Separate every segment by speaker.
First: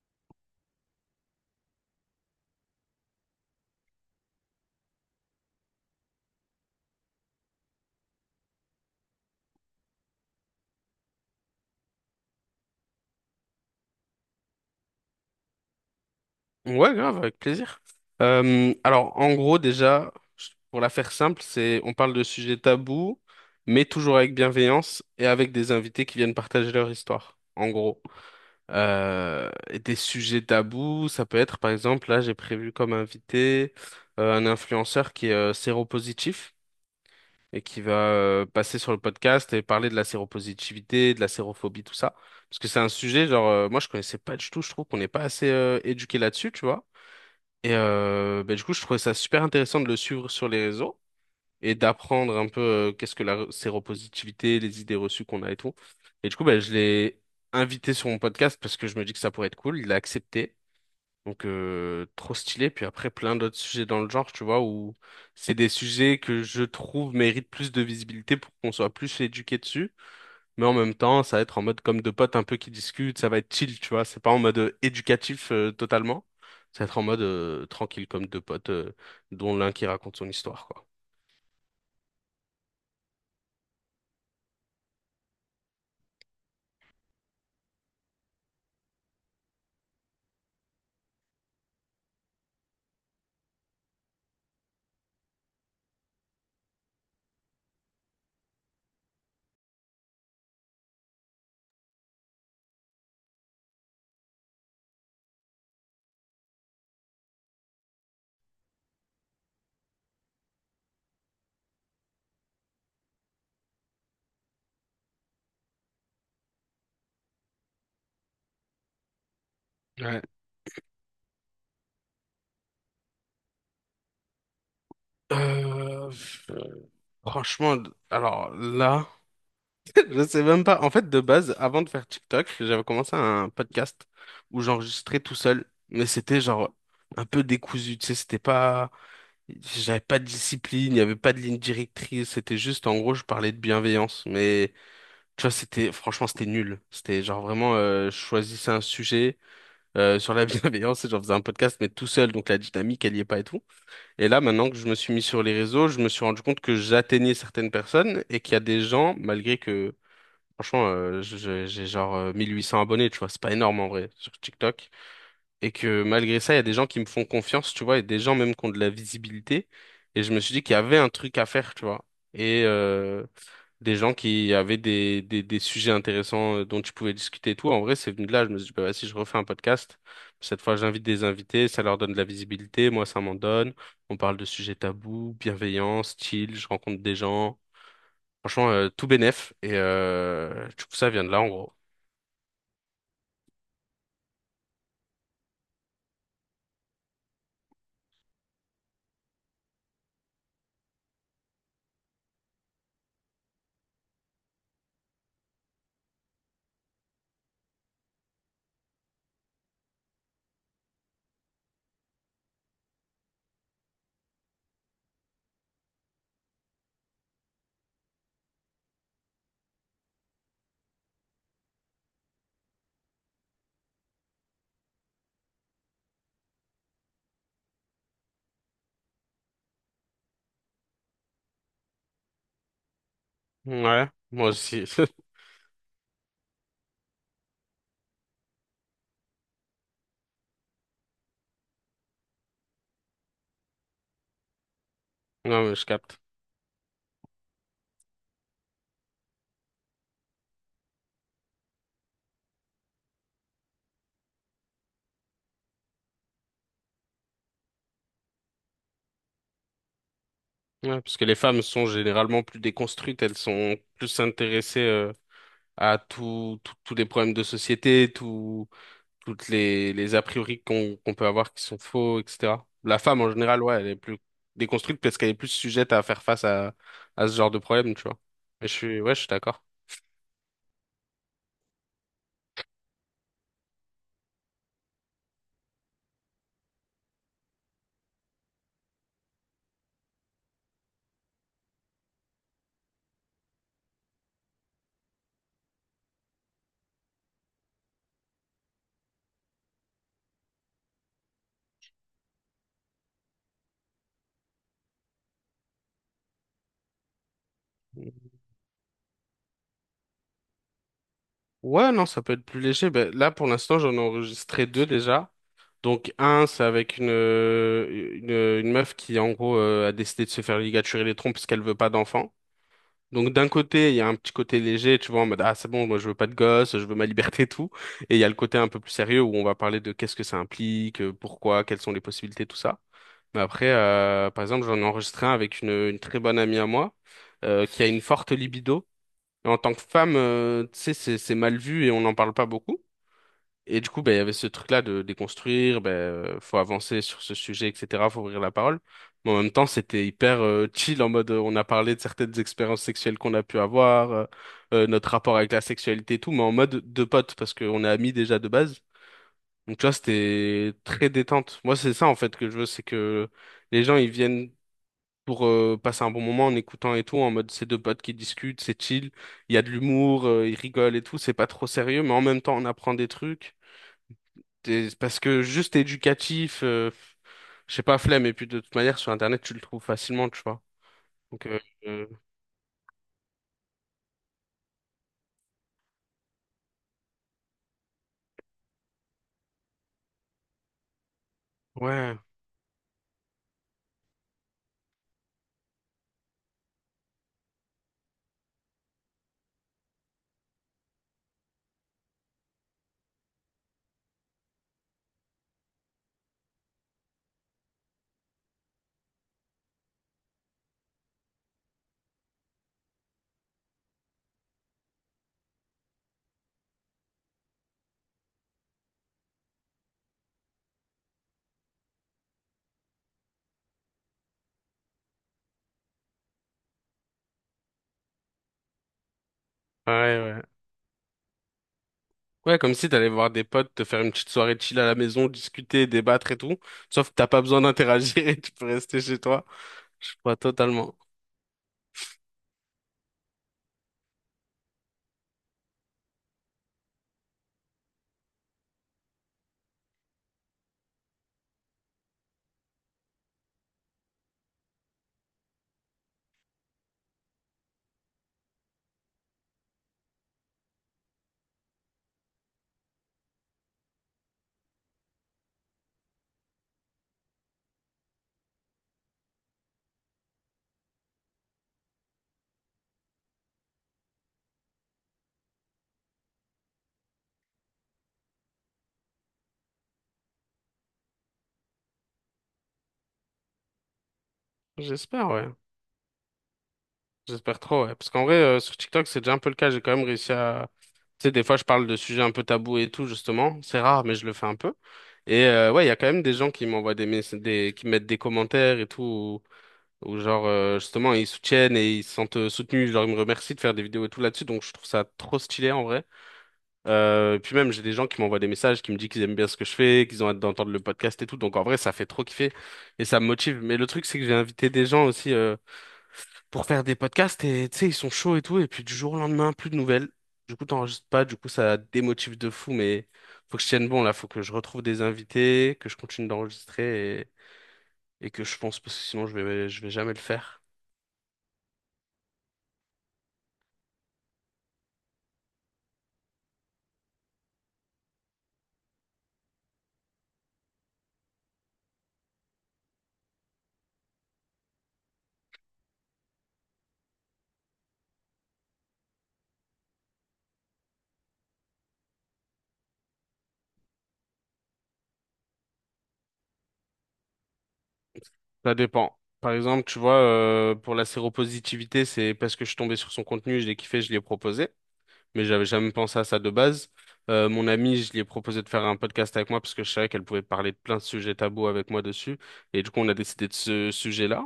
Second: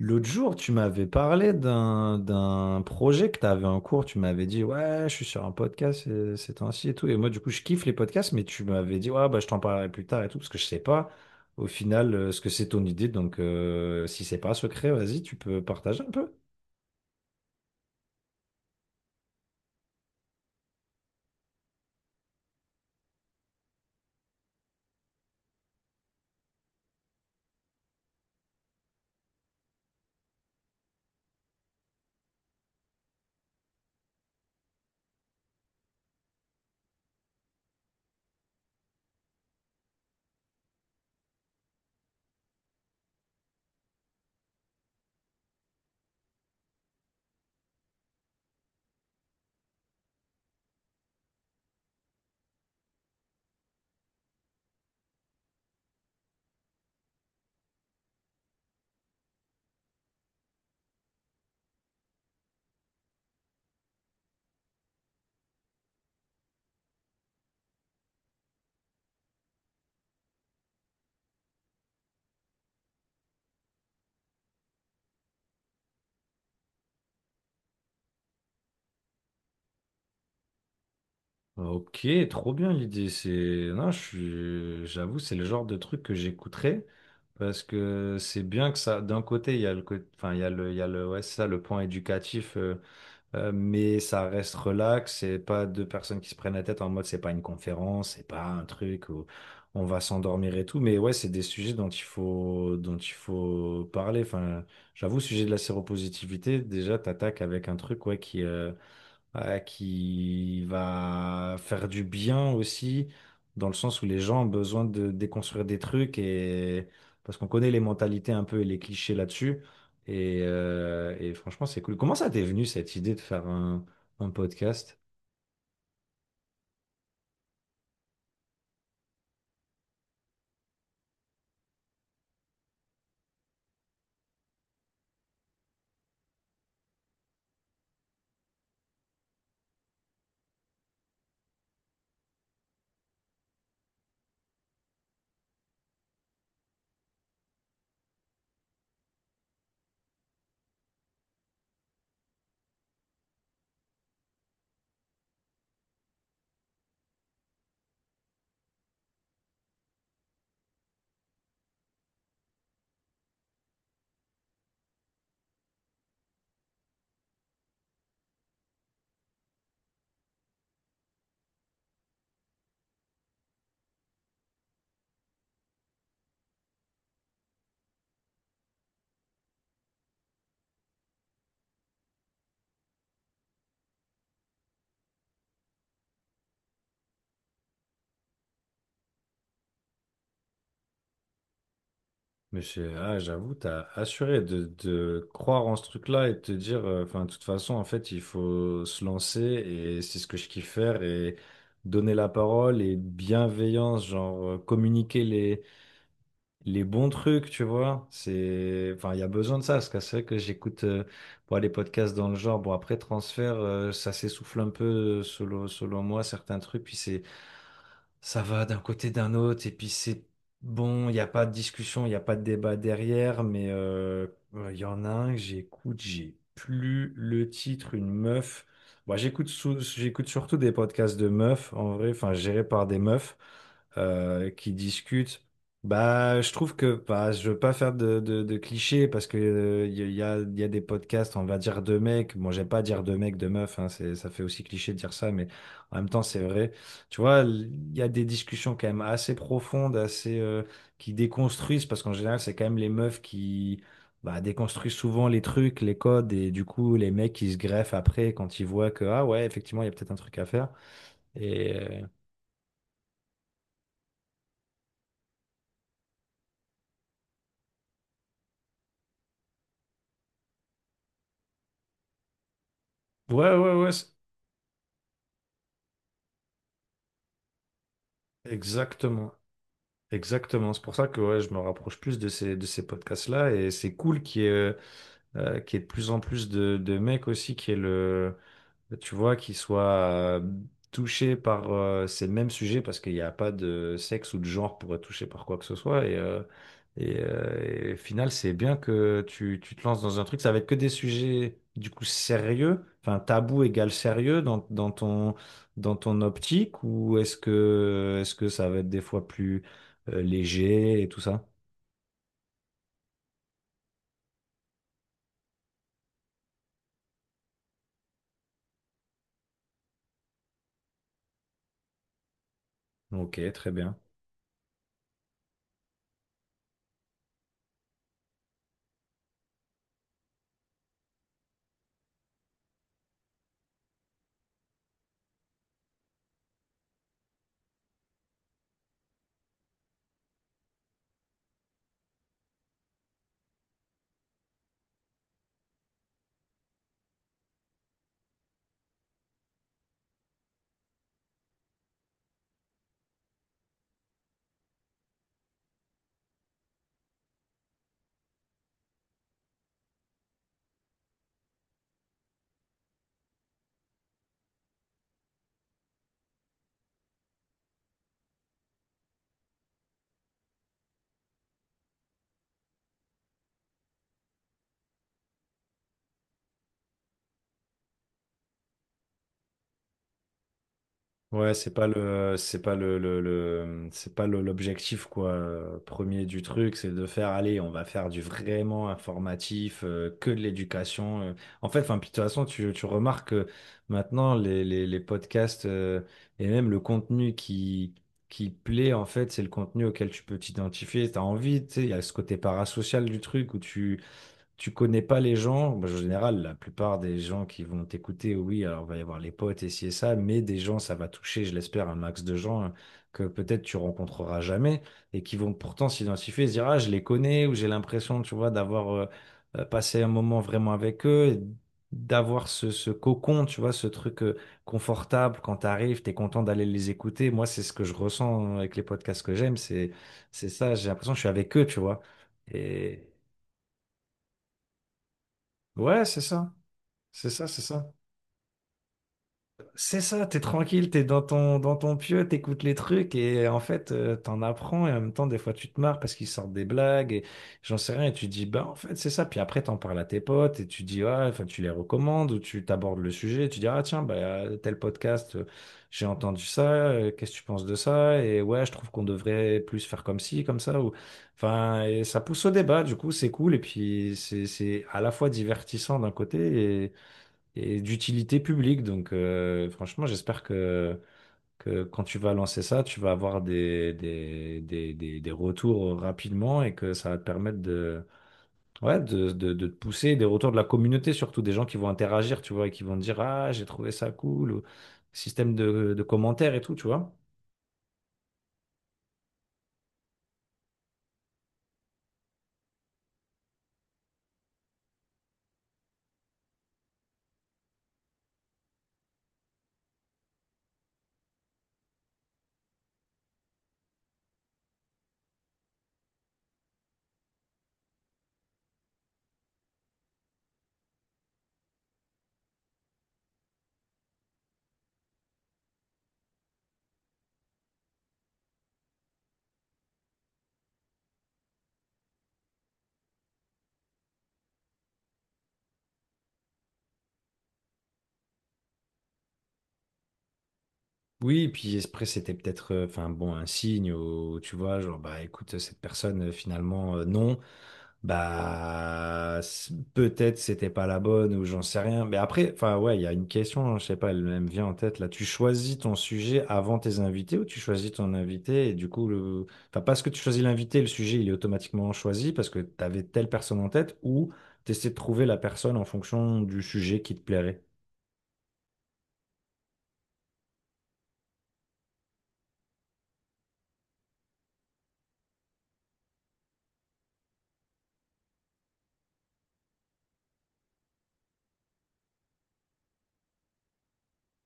Speaker 1: L'autre jour, tu m'avais parlé d'un projet que tu avais en cours. Tu m'avais dit, ouais, je suis sur un podcast ces temps-ci et tout. Et moi, du coup, je kiffe les podcasts, mais tu m'avais dit, ouais, bah, je t'en parlerai plus tard et tout, parce que je sais pas au final ce que c'est ton idée. Donc, si c'est pas secret, vas-y, tu peux partager un peu.
Speaker 2: Ouais, grave, avec plaisir. En gros, déjà, pour la faire simple, c'est on parle de sujets tabous, mais toujours avec bienveillance et avec des invités qui viennent partager leur histoire, en gros. Et des sujets tabous, ça peut être, par exemple, là, j'ai prévu comme invité un influenceur qui est séropositif et qui va passer sur le podcast et parler de la séropositivité, de la sérophobie, tout ça. Parce que c'est un sujet, genre, moi, je connaissais pas du tout, je trouve qu'on n'est pas assez éduqué là-dessus, tu vois. Et ben, du coup, je trouvais ça super intéressant de le suivre sur les réseaux et d'apprendre un peu qu'est-ce que la séropositivité, les idées reçues qu'on a et tout. Et du coup, ben, je l'ai invité sur mon podcast parce que je me dis que ça pourrait être cool. Il a accepté. Donc trop stylé. Puis après, plein d'autres sujets dans le genre, tu vois, où c'est des sujets que je trouve méritent plus de visibilité pour qu'on soit plus éduqué dessus, mais en même temps, ça va être en mode comme deux potes un peu qui discutent, ça va être chill, tu vois. C'est pas en mode éducatif totalement. Ça va être en mode tranquille, comme deux potes, dont l'un qui raconte son histoire, quoi.
Speaker 1: Ok, trop bien l'idée. C'est non, j'avoue, c'est le genre de truc que j'écouterais parce que c'est bien que ça. D'un côté, il y a le côté, enfin, il y a le, il y a le, ouais, c'est ça, le point éducatif. Mais ça reste relax, c'est pas deux personnes qui se prennent la tête en mode, c'est pas une conférence, c'est pas un truc où on va s'endormir et tout, mais ouais, c'est des sujets dont il faut parler. Enfin, j'avoue, sujet de la séropositivité, déjà, t'attaques avec un truc ouais, qui va faire du bien aussi, dans le sens où les gens ont besoin de déconstruire des trucs, et parce qu'on connaît les mentalités un peu et les clichés là-dessus.
Speaker 2: Ouais.
Speaker 1: Et franchement, c'est cool. Comment ça t'est venu cette idée de faire un podcast?
Speaker 2: Euh, franchement, alors là, je sais même pas. En fait, de base, avant de faire TikTok, j'avais commencé un podcast où j'enregistrais tout seul, mais c'était genre un peu décousu, tu sais, c'était pas, j'avais pas de discipline, il y avait pas de ligne directrice, c'était juste, en gros, je parlais de bienveillance, mais tu vois, c'était franchement c'était nul. C'était genre vraiment je choisissais un sujet sur la bienveillance et j'en faisais un podcast mais tout seul, donc la dynamique elle y est pas et tout. Et là maintenant que je me suis mis sur les réseaux, je me suis rendu compte que j'atteignais certaines personnes et qu'il y a des gens malgré que franchement, j'ai genre 1800 abonnés, tu vois, c'est pas énorme en vrai sur TikTok, et que malgré ça il y a des gens qui me font confiance, tu vois, et des gens même qui ont de la visibilité, et je me suis dit qu'il y avait un truc à faire, tu vois. Et des gens qui avaient des sujets intéressants dont tu pouvais discuter et tout. En vrai, c'est venu de là. Je me suis dit, bah, si je refais un podcast, cette fois, j'invite des invités, ça leur donne de la visibilité, moi, ça m'en donne. On parle de sujets tabous, bienveillants style, je rencontre des gens. Franchement, tout bénef. Et du coup, ça vient de là, en gros.
Speaker 1: Monsieur, ah, j'avoue, t'as assuré de croire en ce truc-là et de te dire, enfin, de toute façon, en fait, il faut se lancer et c'est ce que je kiffe faire et donner la parole et bienveillance, genre communiquer les bons trucs, tu vois. C'est, enfin, il y a besoin de ça, parce que c'est vrai que j'écoute bon, les podcasts dans le genre. Bon, après transfert, ça s'essouffle un peu selon moi certains trucs. Puis c'est ça va d'un côté d'un autre et puis c'est bon, il n'y a pas de discussion, il n'y a pas de débat derrière, mais il y en a un que j'écoute, j'ai plus le titre, une meuf. Moi, j'écoute surtout des podcasts de meufs, en vrai, enfin gérés par des meufs
Speaker 2: Ouais, moi
Speaker 1: qui
Speaker 2: aussi.
Speaker 1: discutent. Bah, je trouve que bah, je veux pas faire de, de clichés parce que il y, a, il y a des podcasts, on va dire de mecs. Bon, j'aime pas dire de mecs, de meufs, hein, c'est, ça fait aussi cliché de dire ça, mais
Speaker 2: Non, mais je
Speaker 1: en même
Speaker 2: capte.
Speaker 1: temps, c'est vrai. Tu vois, il y a des discussions quand même assez profondes, assez qui déconstruisent, parce qu'en général, c'est quand même les meufs qui bah, déconstruisent souvent les trucs, les codes, et du coup, les mecs, ils se greffent après quand ils voient que, ah ouais, effectivement, il y a peut-être un truc à faire.
Speaker 2: Ouais, parce que les femmes
Speaker 1: Et
Speaker 2: sont généralement plus déconstruites, elles sont plus intéressées à tout, tous les problèmes de société, tout, toutes les a priori qu'on peut avoir qui sont faux, etc. La femme, en
Speaker 1: ouais,
Speaker 2: général,
Speaker 1: ouais,
Speaker 2: ouais, elle
Speaker 1: ouais,
Speaker 2: est plus déconstruite parce qu'elle est plus sujette à faire face à ce genre de problème, tu vois. Mais je suis, ouais, je suis
Speaker 1: exactement.
Speaker 2: d'accord.
Speaker 1: Exactement. C'est pour ça que ouais, je me rapproche plus de ces podcasts-là, et c'est cool qu'il y ait de plus en plus de mecs aussi qui aient le tu vois, qu'ils soient euh, touchés par ces mêmes sujets parce qu'il n'y a pas de sexe ou de genre pour être touché par quoi que ce soit. Et, et au final, c'est bien que tu te lances dans un truc. Ça va être que des sujets, du coup, sérieux. Enfin, tabou égale sérieux dans ton optique, ou est-ce que ça va être des fois plus léger et tout ça?
Speaker 2: Ouais, non, ça peut être plus léger. Ben, là, pour l'instant, j'en ai enregistré deux déjà. Donc, un, c'est avec une, une meuf qui, en gros, a décidé de se faire ligaturer les trompes parce qu'elle veut pas d'enfant. Donc
Speaker 1: Ok,
Speaker 2: d'un
Speaker 1: très
Speaker 2: côté, il
Speaker 1: bien.
Speaker 2: y a un petit côté léger, tu vois, en mode ah c'est bon, moi je veux pas de gosse, je veux ma liberté et tout. Et il y a le côté un peu plus sérieux où on va parler de qu'est-ce que ça implique, pourquoi, quelles sont les possibilités, tout ça. Mais après, par exemple, j'en ai enregistré un avec une très bonne amie à moi qui a une forte libido. Et en tant que femme, tu sais, c'est mal vu et on n'en parle pas beaucoup. Et du coup, ben, il y avait ce truc-là de déconstruire, ben, faut avancer sur ce sujet, etc., faut ouvrir la parole. Mais en même temps, c'était hyper chill, en mode, on a parlé de certaines expériences sexuelles qu'on a pu avoir, notre rapport avec la sexualité et tout, mais en mode de potes, parce qu'on est amis déjà de base. Donc, tu vois, c'était très détente. Moi, c'est ça, en fait, que je veux, c'est que les gens, ils viennent pour passer un bon moment en écoutant et tout, en mode, c'est deux potes qui discutent, c'est chill, il y a de l'humour, ils rigolent et tout, c'est pas trop sérieux, mais en même temps, on apprend des trucs. Parce que juste éducatif, je sais pas, flemme, et puis de toute manière, sur Internet, tu le trouves facilement, tu vois. Donc,
Speaker 1: Ouais,
Speaker 2: euh, euh,
Speaker 1: c'est pas le, le- c'est pas le- l'objectif quoi premier du truc, c'est de faire allez, on va faire du vraiment informatif, que de l'éducation. En fait, enfin, puis de
Speaker 2: ouais,
Speaker 1: toute façon, tu remarques que maintenant les podcasts et même le contenu qui plaît en fait, c'est le contenu auquel tu peux t'identifier, t'as envie, tu sais, il y a ce côté parasocial du truc où tu connais pas les gens, bah, en général, la plupart des gens qui vont t'écouter, oui, alors il va y avoir les potes et ci et ça, mais des gens, ça va toucher, je l'espère, un max de gens hein, que peut-être tu rencontreras jamais et qui vont pourtant s'identifier et se dire, ah, je les connais ou j'ai l'impression, tu vois, d'avoir passé un moment vraiment avec eux. D'avoir ce cocon, tu vois, ce truc confortable quand t'arrives, t'es content d'aller les écouter. Moi, c'est ce que je ressens hein, avec les podcasts que j'aime,
Speaker 2: ouais, ouais.
Speaker 1: c'est ça, j'ai l'impression que je suis avec eux, tu vois.
Speaker 2: Ouais, comme si
Speaker 1: Et
Speaker 2: t'allais voir des potes, te faire une petite soirée chill à la maison, discuter,
Speaker 1: ouais, c'est
Speaker 2: débattre et
Speaker 1: ça.
Speaker 2: tout. Sauf que t'as
Speaker 1: C'est
Speaker 2: pas
Speaker 1: ça,
Speaker 2: besoin
Speaker 1: c'est ça.
Speaker 2: d'interagir et tu peux rester chez toi.
Speaker 1: C'est
Speaker 2: Je
Speaker 1: ça,
Speaker 2: crois
Speaker 1: t'es tranquille,
Speaker 2: totalement.
Speaker 1: t'es dans ton pieu, t'écoutes les trucs et en fait, t'en apprends et en même temps, des fois, tu te marres parce qu'ils sortent des blagues et j'en sais rien et tu dis, bah, en fait, c'est ça. Puis après, t'en parles à tes potes et tu dis, ah, enfin, tu les recommandes ou tu t'abordes le sujet et tu dis, ah, tiens, bah, tel podcast, j'ai entendu ça, qu'est-ce que tu penses de ça? Et ouais, je trouve qu'on devrait plus faire comme ci, comme ça. Ou... Enfin, et ça pousse au débat, du coup, c'est cool et puis c'est à la fois divertissant d'un côté et d'utilité publique. Donc, franchement, j'espère que quand tu vas lancer ça, tu vas avoir des retours rapidement et que ça va te permettre de, ouais, de te pousser, des retours de la communauté, surtout des gens qui vont interagir, tu vois, et qui vont te dire, ah, j'ai trouvé ça cool, ou
Speaker 2: J'espère, ouais.
Speaker 1: système de commentaires et tout, tu vois.
Speaker 2: J'espère trop, ouais. Parce qu'en vrai, sur TikTok, c'est déjà un peu le cas. J'ai quand même réussi à... Tu sais, des fois, je parle de sujets un peu tabous et tout, justement. C'est rare, mais je le fais un peu. Et ouais, il y a quand même des gens qui m'envoient qui mettent des commentaires et tout, ou genre, justement, ils soutiennent et ils se sentent soutenus. Genre, ils me remercient de faire des vidéos et tout là-dessus. Donc, je trouve ça trop stylé, en vrai. Et puis même, j'ai des gens qui m'envoient des messages, qui me disent qu'ils aiment bien ce que je fais, qu'ils ont hâte d'entendre le podcast et tout. Donc, en vrai, ça fait trop kiffer et ça me motive. Mais le truc, c'est que j'ai invité des gens aussi. Pour faire des podcasts et tu sais, ils sont chauds et tout. Et puis du jour au lendemain, plus de nouvelles. Du coup, t'enregistres pas, du coup, ça démotive de fou, mais faut que je tienne bon là, faut que je retrouve des invités, que je continue d'enregistrer et que je pense, parce que sinon je vais jamais le faire.
Speaker 1: Oui, et puis après, c'était peut-être enfin bon un signe où tu vois, genre bah écoute, cette personne finalement non, peut-être c'était pas la bonne ou j'en sais rien. Mais après, enfin ouais, il y a une question, hein, je sais pas, elle, elle me vient en tête là. Tu choisis ton sujet avant tes invités ou tu choisis ton invité et du coup le enfin parce que tu choisis l'invité, le sujet il est automatiquement choisi parce que tu avais telle personne en tête ou tu de trouver la personne en fonction du sujet qui te plairait.
Speaker 2: Ça dépend. Par exemple, tu vois, pour la séropositivité, c'est parce que je suis tombé sur son contenu, je l'ai kiffé, je l'ai proposé. Mais j'avais jamais pensé à ça de base. Mon amie, je lui ai proposé de faire un podcast avec moi parce que je savais qu'elle pouvait parler de plein de sujets tabous avec moi dessus. Et du coup, on a décidé de ce sujet-là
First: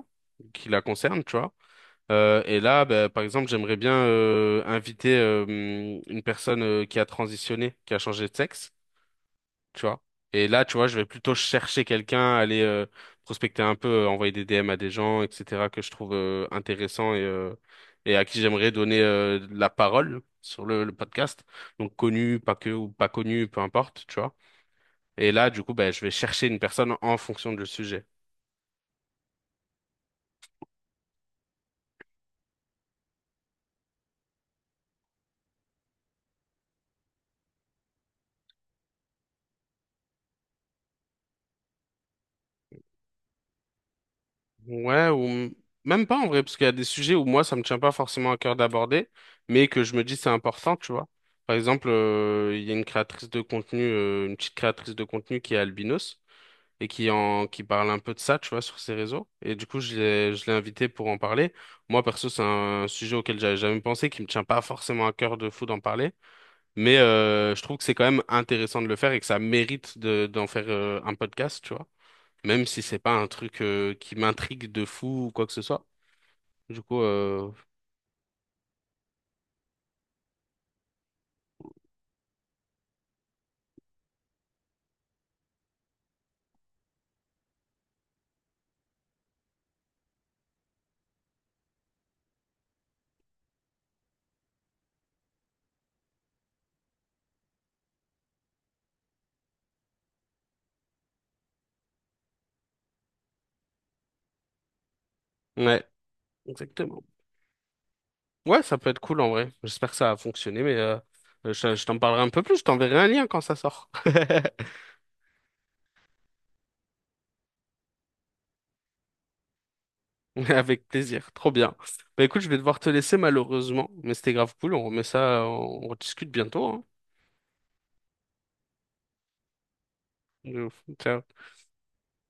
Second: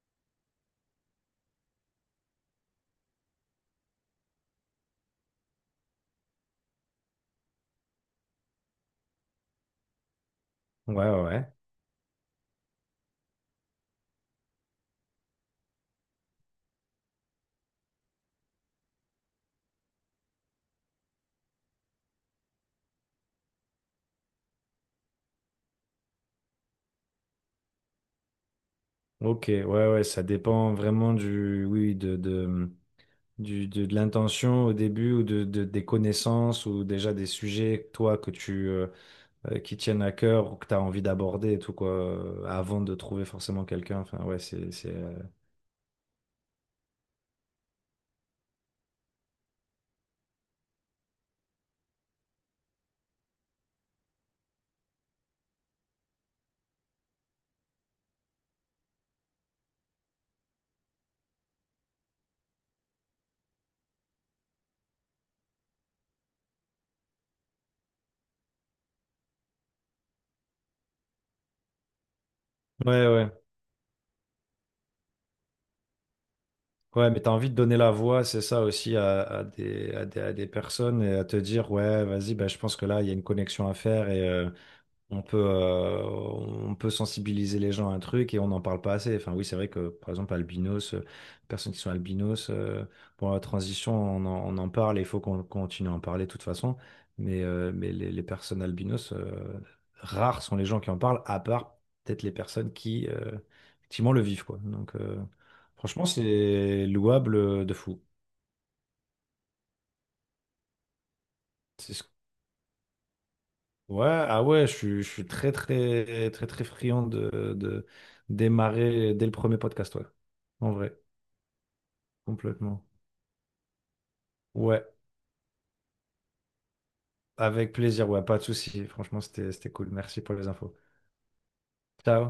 Speaker 2: qui la concerne, tu vois. Et là, bah, par exemple, j'aimerais bien inviter une personne qui a transitionné, qui a changé de sexe, tu vois. Et là, tu vois,
Speaker 1: Ouais,
Speaker 2: je vais
Speaker 1: ouais.
Speaker 2: plutôt
Speaker 1: Ouais.
Speaker 2: chercher quelqu'un, aller prospecter un peu, envoyer des DM à des gens, etc., que je trouve intéressants et à qui j'aimerais donner de la parole sur le podcast. Donc connu, pas que, ou pas connu, peu importe, tu vois. Et là, du coup, ben, je vais chercher une personne en fonction du sujet.
Speaker 1: Ok, ouais, ouais, ça dépend vraiment du, oui, de, de l'intention au début ou de, des connaissances ou déjà des sujets, toi, que tu, qui tiennent à cœur ou que tu as envie d'aborder et tout, quoi, avant de trouver forcément quelqu'un. Enfin, ouais,
Speaker 2: Ouais, même pas en vrai, parce qu'il y a des sujets où moi, ça me tient pas forcément à cœur d'aborder, mais que je me dis c'est important, tu vois. Par exemple, il y a une créatrice de contenu, une petite créatrice de contenu qui est albinos et qui parle un peu de ça, tu vois, sur ses réseaux. Et du coup, je l'ai invitée pour en parler. Moi, perso, c'est un sujet auquel j'avais jamais pensé, qui me tient pas forcément à cœur de fou d'en parler, mais je trouve que c'est quand même intéressant de le faire et que ça mérite de d'en faire un podcast, tu vois, même si c'est
Speaker 1: ouais,
Speaker 2: pas un
Speaker 1: ouais.
Speaker 2: truc qui m'intrigue de fou ou quoi que ce soit. Du coup,
Speaker 1: Ouais, mais t'as envie
Speaker 2: euh,
Speaker 1: de donner la voix, c'est ça aussi, à des, à des, à des personnes et à te dire, ouais, vas-y, bah, je pense que là, il y a une connexion à faire. On peut sensibiliser les gens à un truc et on n'en parle pas assez. Enfin, oui, c'est vrai que, par exemple, albinos, personnes qui sont albinos, pour la transition, on en parle et il faut qu'on continue à en parler de toute façon. Mais les personnes albinos, rares sont les gens qui en parlent, à part peut-être les personnes qui, effectivement, le vivent, quoi. Donc,
Speaker 2: ouais,
Speaker 1: franchement, c'est
Speaker 2: exactement.
Speaker 1: louable de fou.
Speaker 2: Ouais, ça peut être cool en vrai. J'espère que ça a fonctionné, mais je
Speaker 1: C'est
Speaker 2: t'en
Speaker 1: ce
Speaker 2: parlerai un peu plus. Je t'enverrai un lien quand ça sort.
Speaker 1: ouais, ah ouais, je suis très, très, très, très friand de démarrer dès le premier podcast, ouais. En
Speaker 2: Avec
Speaker 1: vrai,
Speaker 2: plaisir, trop bien. Bah écoute, je vais devoir
Speaker 1: complètement.
Speaker 2: te laisser malheureusement, mais c'était grave cool.
Speaker 1: Ouais,
Speaker 2: On remet ça, on discute bientôt, hein.
Speaker 1: avec plaisir, ouais, pas de souci. Franchement, c'était cool. Merci pour les
Speaker 2: Euh,
Speaker 1: infos.
Speaker 2: Ciao.
Speaker 1: Ciao.